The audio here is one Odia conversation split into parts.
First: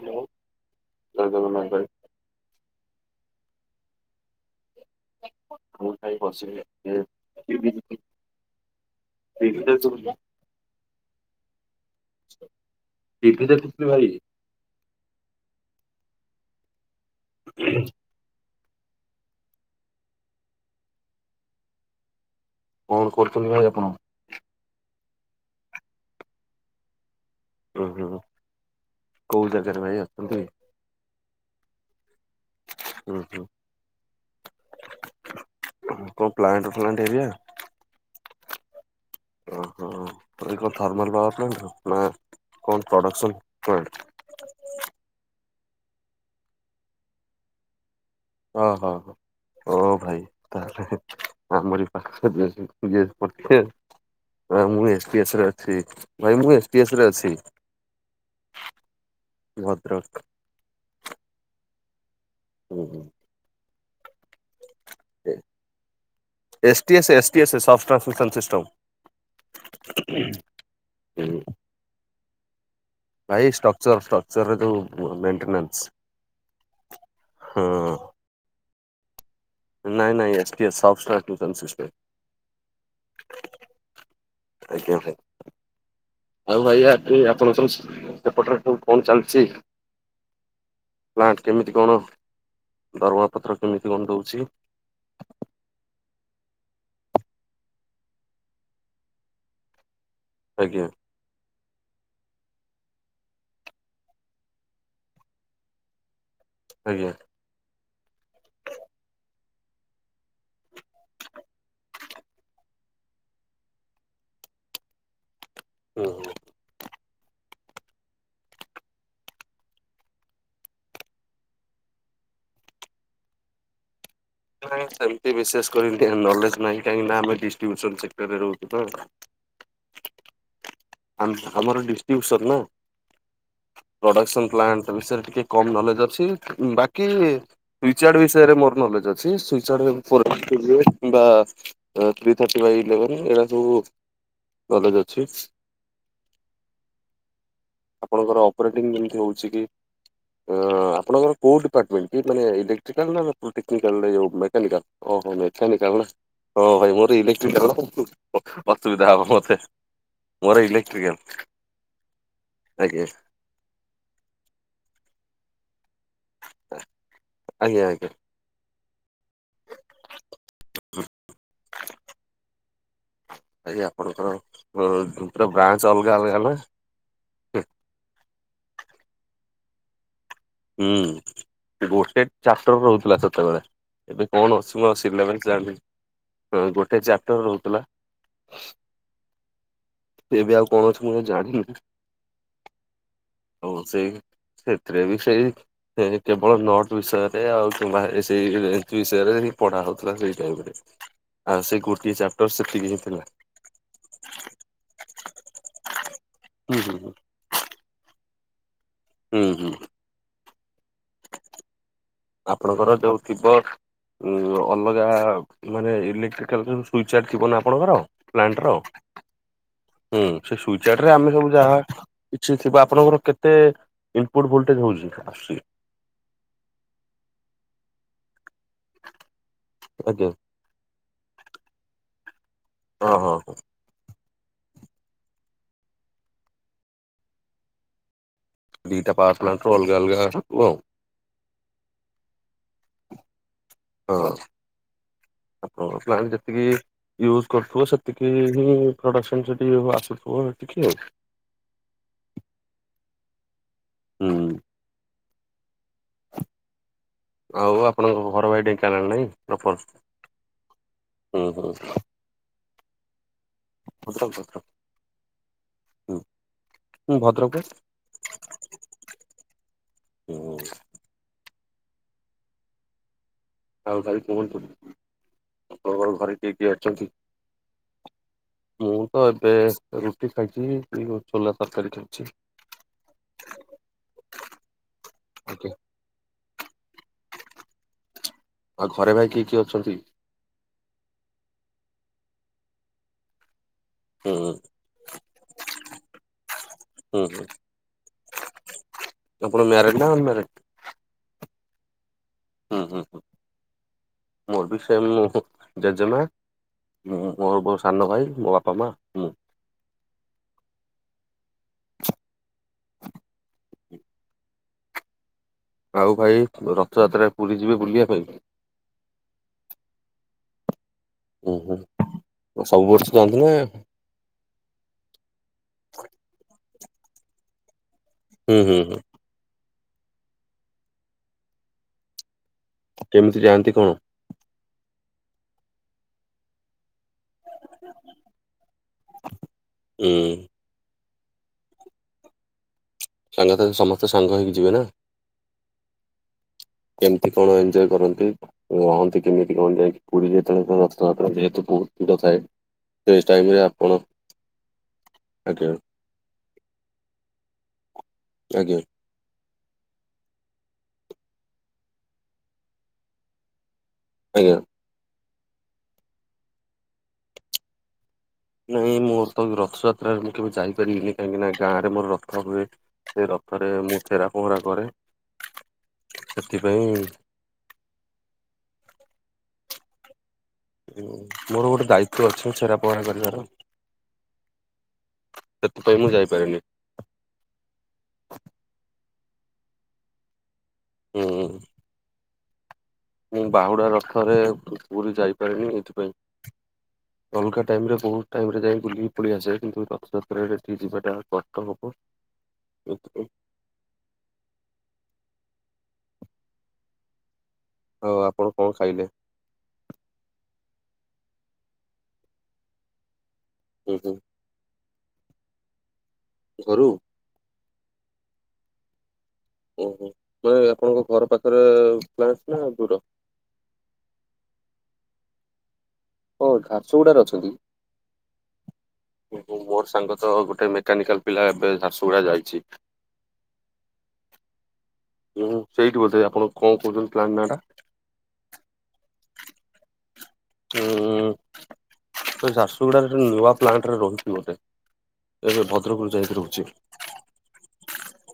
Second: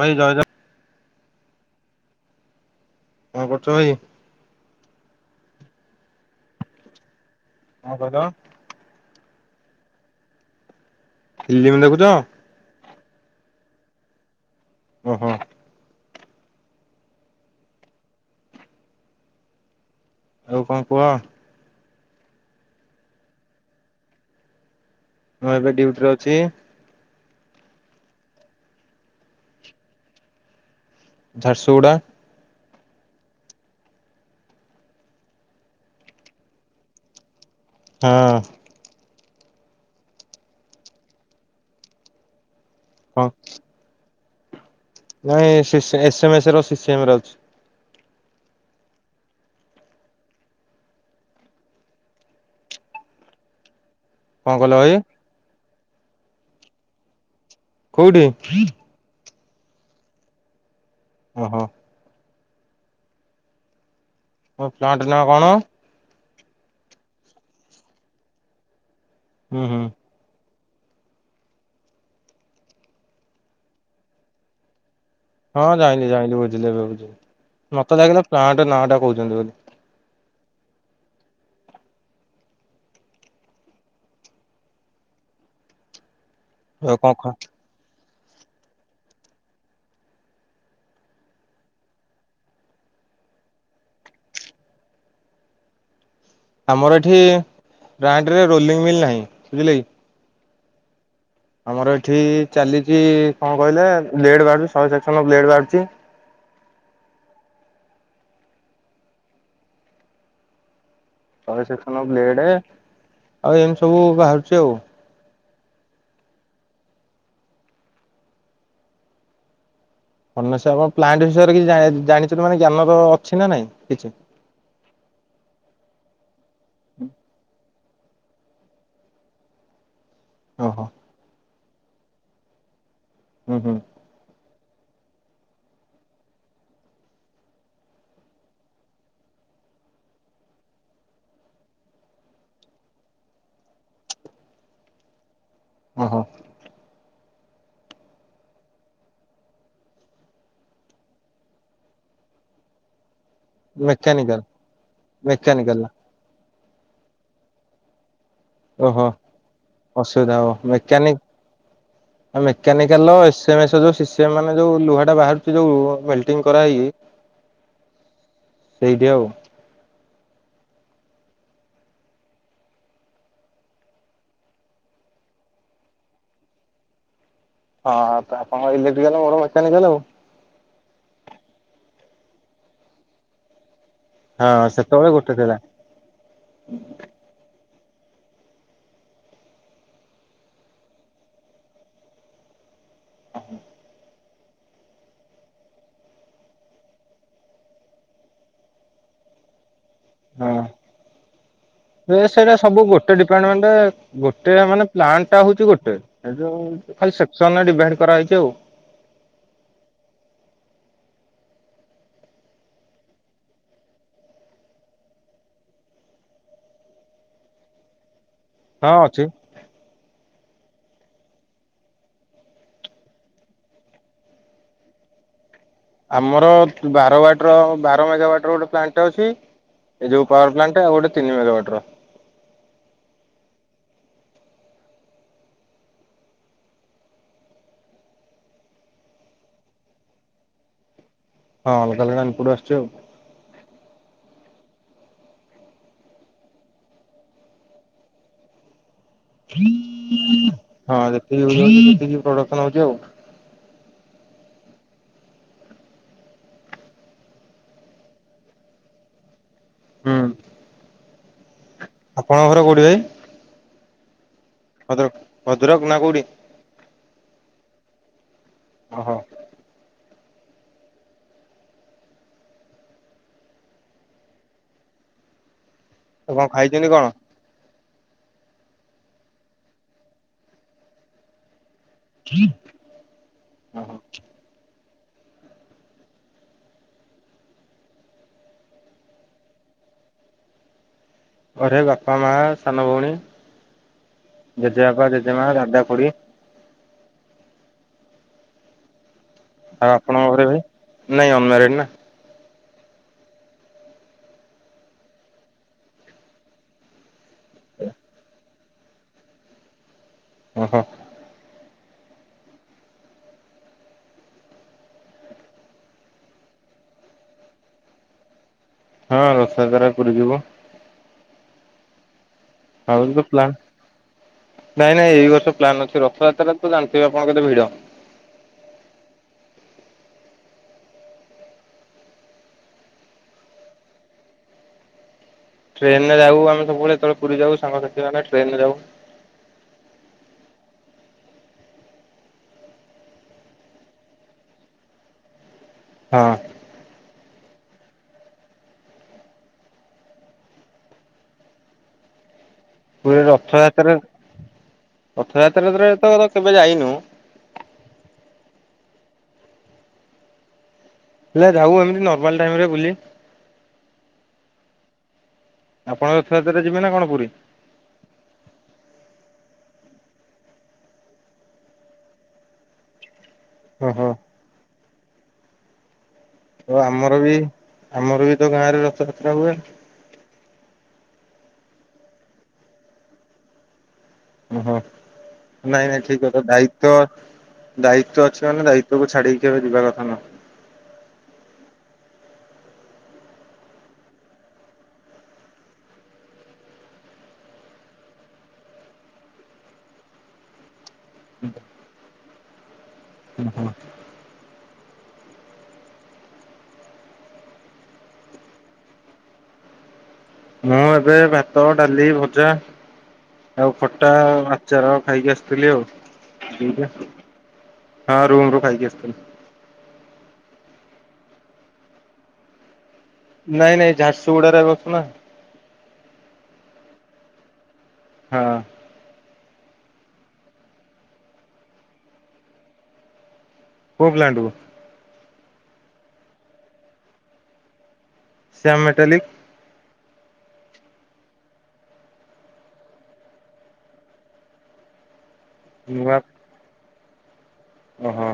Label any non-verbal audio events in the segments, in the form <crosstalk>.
ଭାଇ ଜୟେ ଜ ଜୟେ ଜଗନ୍ନାଥ ଭାଇ। କଣ କରୁଚ ଭାଇ? ମୁଁ କାଇ ବସିବି <unintelligible> କଣ କହିଲ ଠିକ ସେ ଶୁଭୁଚି। ଫିଲିମ୍ ଦେଖୁଚ? ଟି ଭି ଦେଖୁଥିଲି ଭାଇ। ଓହୋ। ଆଉ କଣ କୁହ? କଣ କରୁଚନ୍ତିି ଭାଇ ଆପଣ? ମୁଁ ଏବେ ଡିୟୁଟିରେ ଅଛି। ଉଁ ହୁଁ କୋଉ ଜାଗାରେ ଭାଇ ଅଛନ୍ତି? ଝାର୍ସୁଗୁଡ଼ା। ଉଁ ହୁଁ କଣ ପ୍ଲାଣ୍ଟ ଫ୍ଲାଣ୍ଟ ଏରିଆ? ହଁ। ଓହୋ ଏ କଣ ଥର୍ମାଲ ପାୱାର ପ୍ଲାଣ୍ଟର ନା କଣ ପ୍ରଡକ୍ସନ ପଏଣ୍ଟ? ନାଇଁ ସେ ସେ ଏସ୍ ଏମ ଏସ୍ ର ସି ସେମ୍ ରେ ଅଛି। ଓହୋ ହୋ ଓ ଭାଇ। ତାହଲେ ଆମରି ପାଖରେ ଇଏ ପଡିଚି। କଣ ଭାଇ କହିଲ ମୁଁ ଏସ୍ ଟି ଏସ ରେ ଅଛି ଭାଇ ମୁଁ ଏସ୍ ଟି ଏସ ରେ ଅଛି। କୋଉଠି? ଭଦ୍ରକ। ଓହୋ। ହୁଁ ହୁଁ। ତମ ପ୍ଲାଣ୍ଟ ନାଁ କଣ? S T S S T S shop ଟ୍ରାଫିକାଲ୍ system. ଉ ହୁଁ। <unintelligible> ଭାଇ ଷ୍ଟ୍ରକ୍ଚର ଷ୍ଟ୍ରକ୍ଚରରେ ଯୋଉ ବ ମେ ହଁ ଜାଇଁଲି, ଜାଣିଲି ବୁଝିଲି ଏବେ ବୁଝିଲି, ହଁ ମୋତେ ଲାଗିଲା ପ୍ଲାଣ୍ଟ ନାଁ ଟା କହୁଛନ୍ତି ବୋଲି। ନାଇଁ ନାଇଁ S T S soft <unintelligible> mission system. <unintelligible> ଆଜ୍ଞା ଭାଇ ଆଉ କଣ <unintelligible> ଖ ସେପଟରେ ସବୁ କଣ ଚାଲିଛି? ପ୍ଲାଣ୍ଟ କେମିତି କଣ ଦରମା ପତ୍ର କେମିତି କଣ ଦଉଛି ‌? ଆମର ଏଠି ପ୍ଲାଣ୍ଡରେ ରୋଲିଂ ମିଲ୍ ନାହିଁ, ବୁଝିଲେକି? ଆଜ୍ଞା। ଆମର ଏଠି ଚାଲିଛି କଣ କହିଲେ ବ୍ଲେଡ ବାହାରୁଛି ଶହେ ସେକ୍ସନ ବ୍ଲେଡ ବାହାରୁଛି। ଆଜ୍ଞା। ଶହେ ସେକ୍ସନ ର ବ୍ଲେଡ ଆଉ ଏମିତି ସବୁ ବାହାରୁଛି ଆଉ। ହୁଁ। ଫନେସ ଆମ ପ୍ଲାଣ୍ଟ ବିଷୟରେ କିଛି ଜା-ଜାଣିଛନ୍ତି ମାନେ ଜ୍ଞାନ ତ ଅଛି ନା ନାଇଁ କିଛି? ନାଁଇ ସେମିତି ବିଶେଷ କରି ନଲେଜ ନାହିଁ କାହିଁକି ନା ଆମେ ଡିଷ୍ଟ୍ରିବ୍ୟୁସନ ସେକ୍ଟରରେ ରହୁଛୁ ନା। ଓହୋଃ। ଆମ-ଆମର ଡିଷ୍ଟ୍ରିବୁସନ ନା। ହୁଁ ହୁଁ। ପ୍ରଡକ୍ସନ ପ୍ଲାଣ୍ଟ ବିଷୟରେ ଟିକେ କମ୍ ନଲେଜ ଅଛି ବାକି ରିଚାର୍ଡ ବିଷୟରେ ମୋର ନଲେଜ୍ ଅଛି, ସେ ରିଚାର୍ଡ ରେ ମୁଁ <inaudible> ବା ଏ ଥ୍ରୀ ଥାର୍ଟି ବାଇ ଇଲେଭେନ ଏଇଟା ସବୁ ନଲେଜ ଅଛି। ଓହୋଃ। ଆପଣଙ୍କର ଅପରେଟିଂ ଯେମିତି ହଉଛି କି ଆଁ ଆପଣଙ୍କର କୋଉ ଡିପାର୍ଟମେଣ୍ଟ କି ମାନେ ଇଲେକ୍ଟ୍ରିକାଲ ନା ହଁ ଟେକ୍ନିକାଲ୍ ରେ ଯାଉ ମେକାନିକାଲ ମେକାନିକାଲ୍, ଓହୋ, ମେକାନିକାଲ ମେକାନିକାଲ୍ ନା ହଁ ଭାଇ ମୋର ଇଲେକ୍ଟ୍ରିକକାଲ ନା ଭାଇ ମୁଁ ପକ୍ ଓହୋ ଅସୁବିଧା ହେବ ମୋତେ। ଅସୁବିଧା ହବ, ମେକାନିକ ଆଜ୍ଞା ମେକାନିକାଲସ ସେ <unintelligible> ଯୋଉ ଶିଷ୍ୟ ମାନେ ଯୋଉ ଲୁହା ଟା ବାହାରୁଛି ଯୋଉ, ମେଲଟିଂ କରାହେଇକି ଆଜ୍ଞା ଆଜ୍ଞା ସେଇଠି ଆଉ। ହୁଁ। ଆଜ୍ଞା ଆପଣଙ୍କର ଉଁ ପୁରା ବ୍ରାଞ୍ଚ ଅଲଗା ଅଲଗା ନାଁ। ହଁ ତ ଆପଣଙ୍କ ର ଇଲେକ୍ଟ୍ରିକାଲ ମୋର ମେକାନିକାଲ ଆଉ। ହୁଁ, ଗୋଟେ ଚାପଟର ରହୁଥିଲା ସେତେବେଳେ। ଏଵେ କଣ ହଁ ସେତେବେଳେ ଗୋଟେ ଥିଲା <unintelligible> ହଁ ଗୋଟେ ଚାପଟର ରହୁଥିଲା। ସେ ଏବେ ଆଉ କଣ ଅଛି ମୁଁ ଜାଣିନି। ହଉ ସେଇ ବି ସେଥିରେ ବି ସେଇ କେବଳ ନଟ୍ ବିଷୟରେ ଆଉ କିମ୍ବା ସେଇ ରେଞ୍ଚ ବିଷୟରେ କି ପଢା ହଉଥିଲା ସେଇ ଟାଇମରେ। ଆଉ ସେ କୁର ସେ ସେଇଟା ସବୁ ଗୋଟେ ଡିପାର୍ଟମେଣ୍ଟ ଗୋଟେ ମାନେ ପ୍ଲାନଟା ହଉଛି ଗୋଟେ। ଏଇ ଯଉ ହୁଁ ହୁଁ ହୁଁ। ଖାଲି ସେକ୍ସନରେ ଡିଭାଇଡ କରାହେଇଛି ଆଉ। ହୁଁ ହୁଁ। ଆପଣଙ୍କର ଯୋଉ ଥିବ ଉ ଅଲଗା ମାନେ ଇଲେକ୍ଟ୍ରିକାଲ ଯୋଉ ସୁଇଚ ଆଡ ଥିବ ନା ଆପଣଙ୍କର। ପ୍ଲାଣ୍ଟ ର ହଁ ଅଛି। ହୁଁ ସେ ସୁଇଚ୍ ଆଡ୍ରେ ଆମେ ସବୁ ଯାହା କିଛି ଥିବା, ଆପଣଙ୍କର କେତେ ଇନପୁଟ ଭୋଲଟେଜ ହଉଛି ଆସୁଚି? ଆମର ବାରବାଟିର ବାର ମେଗା ୱାଟର ଗୋଟେ ପ୍ଲାଣ୍ଟଟେ ଅଛି। ଏ ଆଜ୍ଞା। ଯୋଉ ପୱାର୍ ପ୍ଲାଣ୍ଟ ଆଉ ଗୋଟେ ତିନି ମେଗାୱାଟ୍ ର। ଓହୋ। ଦିଟା ପାୱାର ପ୍ଲାଣ୍ଟ ରୁ ଅଲଗା ଅଲଗା ଥିବ। ହଁ ଅଲଗା ଅଲଗା ଇନପୁଟ ଆସୁଚି ଆଉ। ହଁ। ଆ ପାୱାର ପ୍ଲାଣ୍ଟ ଯେତିକି ୟୁଜ୍ କରୁଥିବ ସେତିକି ହିଁ ପ୍ରଡକ୍ସନ ସେଠି ଆସୁଥିବ ସେତିକି ଆଉ। ସିଏ <unintelligible> ସେତିକୀ ପ୍ରଡକ୍ସନ ଆଉଛି ଆଉ। ହୁଁ। ଆଉ ଆପଣଙ୍କ ଘର ଭାଇ ଢେଙ୍କାନାଳ ନାଇଁ ପ୍ରପର୍। ହୁଁ। ହୁଁ ହୁଁ। ଆପଣଙ୍କ ଘର କୋଉଠି ଭାଇ? ଭଦ୍ରକ ଭଦ୍ରକ। ଭଦ୍ରକ ଭଦ୍ରକ ନା କୋଉଠି? ହୁଁ ଭଦ୍ରକ ବା। ଓହୋ। ହୁଁ। ଆଉ ଭାଇ କୁହନ୍ତୁ, ଆପଣଙ୍କର ଆଉ ଘରେ କଣ କିଏ କିଏ ଖାଇଛନ୍ତି କଣ? ଅଛନ୍ତି? ମୁଁ ତ ଏବେ ରୁଟି ଖାଇଛି ଏଇ ଚୋଲା ତରକାରି ଖାଇଛି। ଅ ହ। ଆଜ୍ଞା। ଆଉ ଘରେ ଭାଇ କିଏ କିଏ ଅଛନ୍ତି? ଘରେ ବାପା ମା ସାନ ଭଉଣୀ ହୁଁ ଜେଜେବାପା ଜେଜେମା ଦାଦା ଖୁଡି। ହୁଁ ହୁଁ। ଆପଣ ଆଉ ମ୍ୟାରେଡ ନା ଆପଣଙ୍କ ଘରେ ଅନମ୍ୟାରେଡ? ଭାଇ ନାଇଁ ଅନମାରେଡ୍ ନା। ହୁଁ ହୁଁ ହୁଁ ମୋର ବି ସେମ୍ ମୁଁ ଜେଜେମା ମୁଁ ମୁଁ ଆଉ ମୋ ସାନ ଭାଇ ମୋ ବାପା ମା ମୁଁ। ଉଁ ହିଁ। ଆଉ ଭାଇ ରଥଯାତ୍ରାରେ ପୁରୀ ଯିବେ ବୁଲିବା ପାଇଁ? ହଁ ରଥଯାତ୍ରାରେ ପୁରୀ ଯିବୁ। ଉଁ ହୁଁ। ସବୁ ବର୍ଷ ଭାବୁଚି ତ ଯାଆନ୍ତି ନା ପ୍ଲାନ୍ ନାଇଁ ନାଇଁ ଏଇ ବର୍ଷ ପ୍ଲାନ୍ ଅଛି, ରଥଯାତ୍ରାରେ ତ ଜାଣିଥିବେ ଆପଣ କେତେ ଭିଡ। ହୁଁ ହୁଁ ହୁଁ। କେମିତି ଯାଆନ୍ତି କଁ? ଟ୍ରେନ ରେ ଯାଉ ଆମେ, ସବୁବେଳେ ପୁରୀ ଯାଉ ସାଙ୍ଗସାଥିମାନେ ଟ୍ରେନ ରେ ଯାଉ। ଉଁ। ସାଙ୍ଗ ସାଥି ସମସ୍ତେ ସାଙ୍ଗ ହେଇକି ଯିବେ ନା। ହଁ। କେମିତି କଣ ଏଞ୍ଜୟ କରନ୍ତି? ରହନ୍ତି କେମିତି କଁ ଯାଇକି, ପୁରୀରେ ସେତେବେଳେ ତ ରଥାଯାତ୍ରା ଯେହେତୁ ବହୁତ୍ ଭିଡ଼ ଥାଏ? ପୁରୀ ସେଇ ରେ ଟାଇମ ଆପଣ ରଥଯାତ୍ରା ଆଜ୍ଞା ରଥଯାତ୍ରାରେ ତ କେବେ ଯାଇନୁ। ଆଜ୍ଞା। ପିଲା ଯାଉ ଏମିତି ନର୍ମାଲ ଟାଇମ ରେ ବୁଲି। ଆଜ୍ଞା। ଆପଣ ରଥଯାତ୍ରାରେ ଯିବେ ନା କଣ ପୁରୀ? ନାଇଁ ମୋର ତ ରଥଯାତ୍ରାରେ ମୁଁ କେବେ ଯାଇପାରିବିନି କାହିଁକି ନା ଗାଁରେ ମୋର ରଥ ହୁଏ। ସେ ରଥରେ ମୁଁ ଓହୋ ଛେରାପହରା କରେ। ଓ ସେଥିପାଇଁ ଆମର ବି ଆମର ବି ତ ଗାଁ ରେ ରଥଯାତ୍ରା ହୁଏ। ମୋର ଗୋଟେ ଦାୟିତ୍ଵ ଅଛି ଛେରା ପହରା କରିବାର। ଓ ହୋ ନାଇଁ ସେଥିପାଇଁ ନାଇଁ ମୁଁ ଠିକ କଥା ଯାଇପାରେନି ଦାୟ ତ ଦାୟିତ୍ଵ ଅଛି ମାନେ ଦାୟିତ୍ୱ କୁ ଛାଡିକି କେବେ ଯିବା କଥା ନୁହେ। ହୁଁ। ମୁଁ ବାହୁଡା ରଥରେ ପୁରୀ ଯାଇପାରିନି ଏଇଥିପାଇଁ। ଅଲଗା ଟାଇମ୍ ରେ ବହୁତ ଟାଇମ୍ ରେ ଯାଇଁ ବୁଲି ପଳେଇଆସେ କିନ୍ତୁ ରଥଯାତ୍ରାରେ ସେଠିକି ଯିବା ତାହାକଷ୍ଟ ହେବ ଏଥିପାଇଁ। ହଁ ହଁ। ହଉ ଆପଣ କଣ ଖାଇଲେ? ମୁଁ ଏବେ ଭାତ ଡାଲି ଭଜା ଆଉ ହୁଁ ଖଟା ହୁଁ ଆ ଚାର ଖାଇକି ଆସିଥିଲି ଘରୁ ଆଉ ହଁ ରୁମ୍ ରୁ ଖାଇକି ଆସିଥିଲି। ଓହୋ ମାନେ ଆପଣଙ୍କ ଘର ପାଖରେ ପ୍ଲାଣ୍ଟ ନା ଦୂର? ନାଇଁ ନାଇଁ ଝାରସୁଗୁଡାରେ ଏବେ ଅଛୁ ନା। ଓ ଝାରସୁଗୁଡାରେ ଅଛନ୍ତି। ହଁ। ଓହୋ ମୋର ସାଙ୍ଗ ତ ଗୋଟେ ମେକାନିକାଲ୍ ପିଲା ଏବେ ଝାରସୁଗୁଡା ଯାଇଛି। କୋଉ ପ୍ଲାଣ୍ଟ କୁ? ହୁଁ ସେଇଠି ବୋଧେ ଆପଣ କଣ କହୁଛନ୍ତି ପ୍ଲାଣ୍ଟ ନାଁ ଟା? ଶ୍ୟାମ୍ ମେଟାଲିିକ୍। ଉଁ ଝାରସୁଗୁଡାରେ ନୂଆ ପ୍ଲାଣ୍ଟରେ ରହିଛି ବୋଧେ। ଏବେ ଭଦ୍ରକରୁ ଯାଇକି ରହୁଛି। ହଁ ହଁ।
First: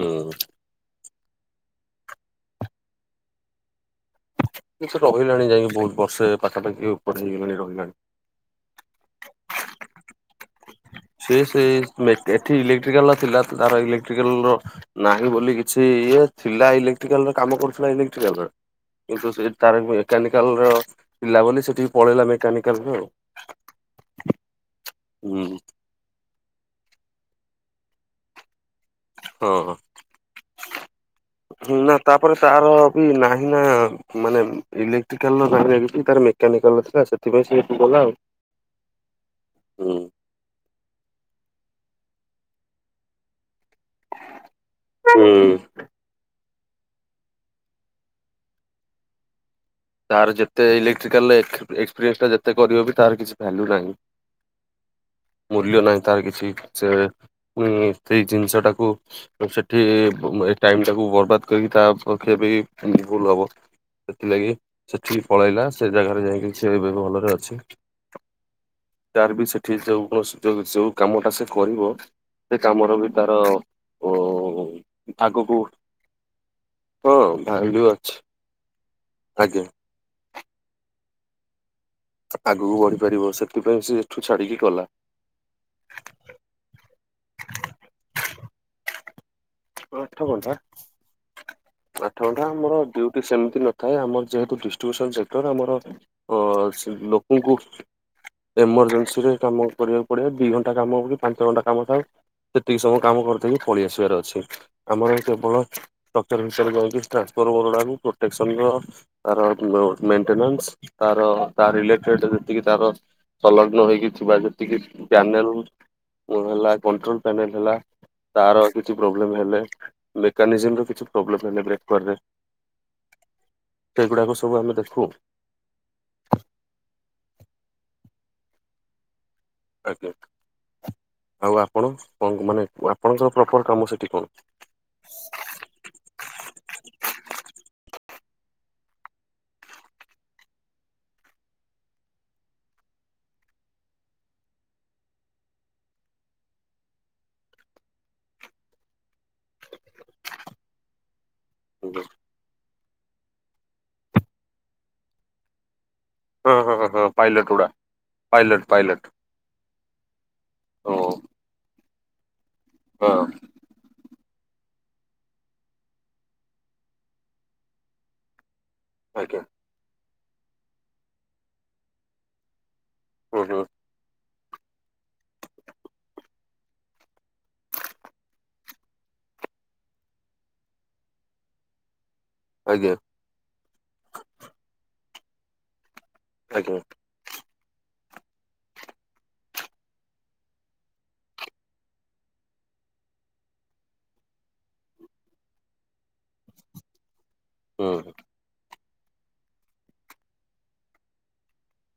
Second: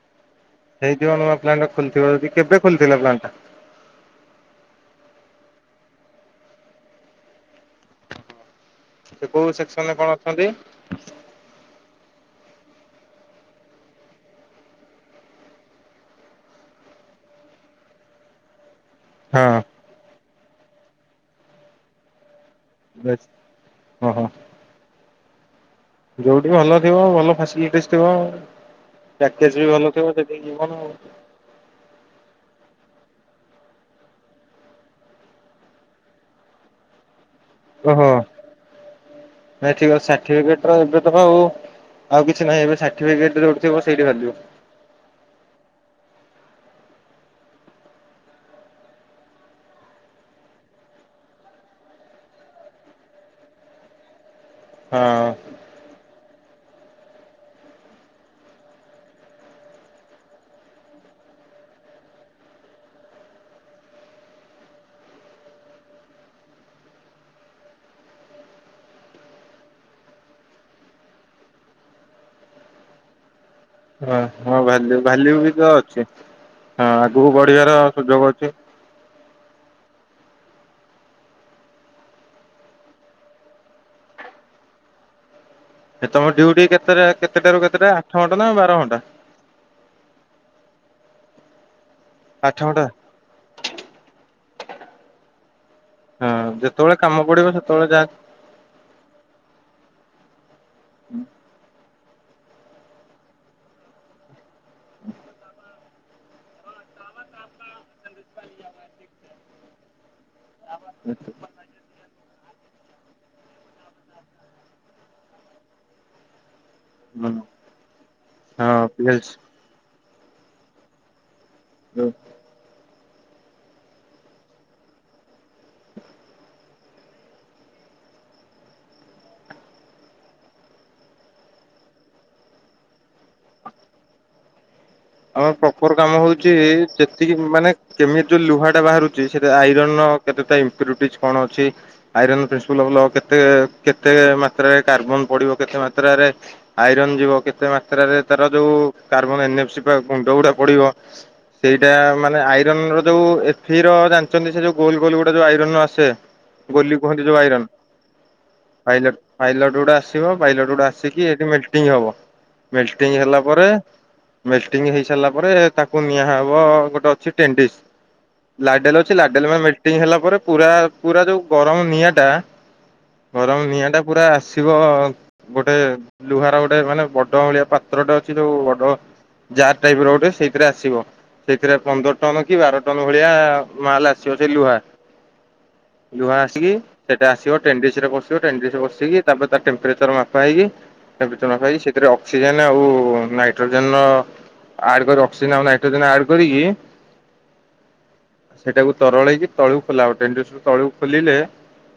ହୁଁ। ହେଇଥିବ ନୂଆ ପ୍ଲାଣ୍ଟ ଖୋଲିଥିବ ଯଦି କେବେ ଖୋଲିଥିଲା ପ୍ଲାଣ୍ଟ ଟା? କି ରହିଲାଣି ଯାଇକି ବହୁତ ବର୍ଷେ ପାଖାପାଖି ଉପରେ ହେଇଗଲାଣି ରହିଲାଣି। ସେ କୋଉ ସେକ୍ସନ ରେ କଣ ଅଛନ୍ତି? ସେ ସେ ଏଠି ଇଲେକ୍ଟ୍ରିକାଲ୍ ଥିଲା ତାର ଇଲେକ୍ଟ୍ରିକାଲ୍ ର ନାହିଁ ବୋଲି କିଛି ଇଏ ଥିଲା ଇଲେକ୍ଟ୍ରିକାଲ୍ ର କାମ କରୁଥିଲା ଇଲେକ୍ଟ୍ରିକାଲ୍ ର। କିନ୍ତୁ ସେ ହଁ ତାର ମେକାନିକାଲ୍ ର ଥିଲା ବୋଲି ସେଠିକି ପଳେଇଲା ମେକାନିକ ବେଶ୍ ହଁ ହଁ। ହୁଁ। ଯୋଉଠି ଭଲ ଥିବ ଭଲ ଫ୍ୟାସିଲିଟିଜ୍ ଥିବ। ପ୍ୟାକେଜ୍ ହଁ ବି ଭଲ ଥିବ ସେଠୀକି ଯିବନା ଆଉ। ହୁଁ ନା ତାପରେ ତାର ବି ନାହିଁ ନା ମାନେ ଇଲେକ୍ଟ୍ରିକାଲ୍ ରହିଲା ଭିତରେ ତାର ମେକାନିକାଲ୍ ର ଥିଲା ସେଥିପାଇଁ ସେ ଗଲା ଓହୋ ଆଉ। ନାଇଁ ଠିକ୍ ଅଛି ସାଠୀ ପିକେଟ୍ ର ତ ଏବେ ସବୁ ଆଉ କିଛି ନାହିଁ ଏବେ ସାର୍ଟିଫିକେଟ୍ ଯୋଉଠିଥିବ ସେଇଠି ଭାବିବ। ହୁଁ। ତାର ଯେତେ ଇଲେକ୍ଟ୍ରିକାଲ୍ ଏ ଏକ୍ସପିରିଏନ୍ସ ଟା ଯେତେ କରିବ ବି ତାର କିଛି ଭ୍ୟାଲ୍ୟୁ ନାହିଁ। ହଁ ମୂଲ୍ୟ ନାହିଁ ତାର କିଛି ସେ ପୁଣି ସେଇ ଜିନିଷ ଟାକୁ ସେଠି ଏ ଟାଇମ୍ ଟାକୁ ବର୍ବାଦ କରିକି ତା ପକ୍ଷେ ବି ଭୁଲ୍ ହବ। ସେଥିଲାଗି ସେଠିକି ପଳେଇଲା ସେ ଜାଗାରେ ଯାଇଁକି ସେ ଏବେ ଭଲରେ ଅଛି। ତାର ବି ସେଠି ଯୋଉ ଯ ଯୋଉ କାମଟା ସେ କରିବ। ସେ କାମର ବି ତାର ଓ ଭାଲୁ ଭାଲ୍ୟୁ ବି ଆଗକୁ ତ ଅଛି ହଁ ହଁ ଆଗକୁ ବଢିବାର ଭାଲ୍ୟୁ ସୁଯୋଗ ଅଛି। ଆଜ୍ଞା। ଆଗକୁ ବଢି ପାରିବ ସେଥିପାଇଁ ସେ ଏଠୁ ଛାଡିକି ଗଲା। ଏ ତମ ଡୁଉଟି କେତଟା କେତେଟାରୁ କେତେଟା ଆଠ ଘଣ୍ଟା ନା ବାର ଘଣ୍ଟା? ହଁ ଆଠ ଘଣ୍ଟା। ଆଠ ଘଣ୍ଟା ଆମର ଡିଉଟି ସେମିତି ନଥାଏ ଆମର ଯେହେତୁ ଡିଷ୍ଟ୍ରିବ୍ୟୁସନ ସେକ୍ଟର ଆମର ହଁ ଅ ସେ ଯେତେବେଳେ କାମ ପଡିବ ଲୋକଙ୍କୁ ସେତେବେଳେ ଯାହା ଏମରଜେନ୍ସିରେ କାମ କରିବାକୁ ପଡେ ଦି ଘଣ୍ଟା କାମକୁ ବି ପାଞ୍ଚ ଘଣ୍ଟା କାମ ଥାଏ। ସେତିକି ସମୟ କାମ କରିଦେଇକି ପଳେଇ ଆସିବାର ଅଛି ଆମର କେବଳ <inaudible> ଟ୍ରାନ୍ସଫର୍ମ ପଡିଲାନି ପ୍ରୋଟେକ୍ସନ ର ତାର ମେଣ୍ଟେନାନ୍ସ ତାର ତା ରିଲେଟେଡ ଯେତିକି ତାର ସଂଲଗ୍ନ ହେଇକି ଥିବା ଯେତିକି ଚ୍ୟାନେଲ ଉଁ ହେଲା କଟ୍ରୋଲ ପେମେଣ୍ଟ ହେଲା ତାର କିଛି ହଁ ପ୍ରୋବ୍ଲେମ ହେଲେ ମେକାନିଜିମ ର କିଛି ପ୍ରୋବ୍ଲେମ ହେଲେ ବ୍ରେକ୍ ରେ ତ ଏଗୁଡାକୁ ସବୁ ଆମେ ଦେଖୁ। ଆଜ୍ଞା ଆଉ ଆପଣ କଣ ମାନେ ଆପଣଙ୍କର ପ୍ରପର କାମ ସେଠି କଣ? ଆମର ପ୍ରପର କାମ ହଉଛି ଯେତିକି ମାନେ କେମିତି ଯୋଉ ଲୁହା ଟା ବାହାରୁଛି ସେଟା ଆଇରନ କେତେ ତା ଇମ୍ପ୍ୟୁରିଟିଜ କଣ ଅଛି। ଆଇରନ୍ ପ୍ରିନ୍ସିପଲ କେତେ କେତେ ମାତ୍ରାରେ କାର୍ବନ ପଡିବ କେତେ ମାତ୍ରାରେ ଆଇରନ୍ ଯିବ କେତେ ମାତ୍ରାରେ ତାର ଯୋଉ କାର୍ବନ ଏନେପ ସିପ ବା ଗୁଣ୍ଡ ଗୁଡା ପଡିବ ସେଇଟା କଣ? ମାନେ ଆଇରନ ର ଯୋଉ ଏ ଫୀର ଜାଣିଛନ୍ତି ସେ ଯୋଉ ଗୋଲ୍ ଗୋଲ୍ ଗୋଟେ ଯୋଉ ଆଇରନରୁ ଆସେ? ହଁ ହଁ ହଁ ଗୋଲି ହଁ କୁହନ୍ତି ଯୋଉ ପାଇଲଟ ଆଇରନ୍ ଗୁଡା ପାଇଲଟ। ବାଇଲଟ ଗୁଡା ଆସିବ ବାଇଲଟ ଗୁଡା ଓ ଆସିକି ଏଠି ମେଲଟିଂ ହବ ହଁ ମେଲଟିଂ ହେଲା ପରେ ମେଲଟିଂ ହେଇ ସାରିଲା ପରେ ତାକୁ ନିଆହବ ଗୋଟେ ଅଛି ଟେଣ୍ଡିସ୍ ଲାଡେଲ ଛି ଆଜ୍ଞା ଲାଡେଲ ମାନେ ମେଲଟିଂ ହେଲା ପରେ ପୁରା ପୁରା ଯୋଉ ଗରମ ନିଆଁ ଟା ହୁଁ ହୁଁ ଗରମ ନିଆଁ ଟା ପୁରା ଆସି ଥିବ ଗୋଟେ ଲୁହାର ଗୋଟେ ମାନେ ବଡ ଭଳିଆ ପାତ୍ରଟେ ଅଛି ଯୋଉ ବଡ ଯାର ଟାଇପ୍ ର ଗୋଟେ ସେଇଥିରେ ଆସିବ ସେଇଥିରେ ପନ୍ଦର ଟନ୍ କି ବାର ଆଜ୍ଞା ଟନ୍ ଭଳି ଭଳିଆ ମାଲ୍ ଆସିବ ସେ ଲୁହା ଲୁହା ଆସିକି ଆଜ୍ଞା ସେଟା ଆସିବ ଟେଣ୍ଡିିସ ରେ ପସିବ ଟେଣ୍ଡିସ ରେ ପସିକି ତାପରେ ତା ଟେମ୍ପ୍ରେଚର ମାପା ହେଇକି ତା ଭିତରେ ରଖା ହେଇ ସେଥିରେ ଅକ୍ସିଜେନ୍ ଆଉ ନାଇଟ୍ରୋଜେନ୍ ର ଆଡ କରି ଅକ୍ସିଜେନ ଆଉ ନାଇଟ୍ରୋଜେନ୍ ଆଡ୍ କରିକି ହୁଁ ହୁଁ। ସେଇଟାକୁ ତରଳେଇ କି ତଳକୁ ଖୋଲା ହବ ଟେଣ୍ଡୁସ ରୁ ତଳୁ ଖୋଲିଲେ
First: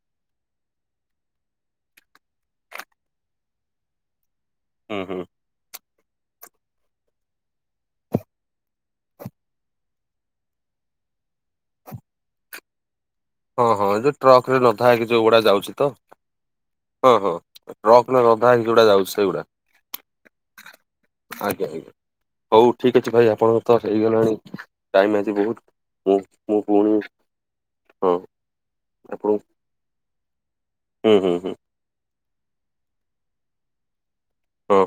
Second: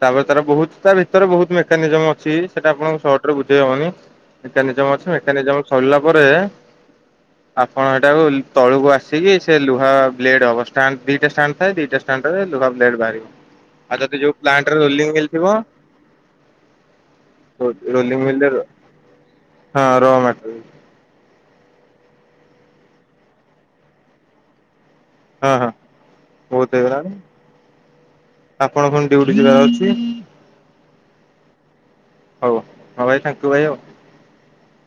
ତାପରେ ତାର ବହୁତ୍ ତା ଭିତରେ ବହୁତ୍ ମେକାନିଜମ ଅଛି ସେଟା ଆପଣଙ୍କୁ ସର୍ଟ ରେ ବୁଝେଇ ହବନି। ମେକାନିଜମ ହୁଁ ଅଛି ହୁଁ ମେକାନିଜମ ସରିଲା ପରେ ଆପଣ ହେଟାକୁ ଲ ତଳୁକୁ ଆସିକି ସେ ଲୁହା ବ୍ଲେଡ୍ ହବ ଷ୍ଟାଣ୍ଡ ଦିଟା ଷ୍ଟାଣ୍ଡ ଥାଏ ଦିଟା ଷ୍ଟାଣ୍ଡ ରେ ଲୁହା ବ୍ଲେଡ ବାହାରିବ। ଓହୋ ଆଉ ଯୋଉ ଯଦି ଟ୍ରକ୍ ରେ ପ୍ଲାଣ୍ଟରେ ନଦା ହେଇକି ରୋଲିଂ ଯୋଉ ମିଲ୍ ଗୁଡା ଥିବ ଯାଉଛି ତ? ଓହୋ ଟ୍ରକ୍ ରୋଲିଂ ରେ ମିଲ୍ ନଦା ହେଇକି ଯୋଉଗୁଡା ଯାଉଛି ସେଇଗୁଡା। ହଁ ର ମଟେରିଆଲ ଆଜ୍ଞା ଆଜ୍ଞା ହଉ ଠିକ୍ ଅଛି ଭାଇ ଆପଣଙ୍କ ତ ହେଇଗଲାଣି ଟାଇମ୍ ଆଜି ହଁ ବହୁତ୍ ହଁ ମୁଁ ମୁଁ ବହୁତ ପୁଣି ହେଇଗଲାଣି ହଁ ଆପଣ ଫୁଣି ଡିଉଟି ଆପଣଙ୍କୁ ଯିବାର ଅଛି। ହୁଁ ହୁଁ ହୁଁ। ହଉ ହଁ ଭାଇ ଥାଙ୍କୁ ଭାଇ ଆଉ। ହଉ।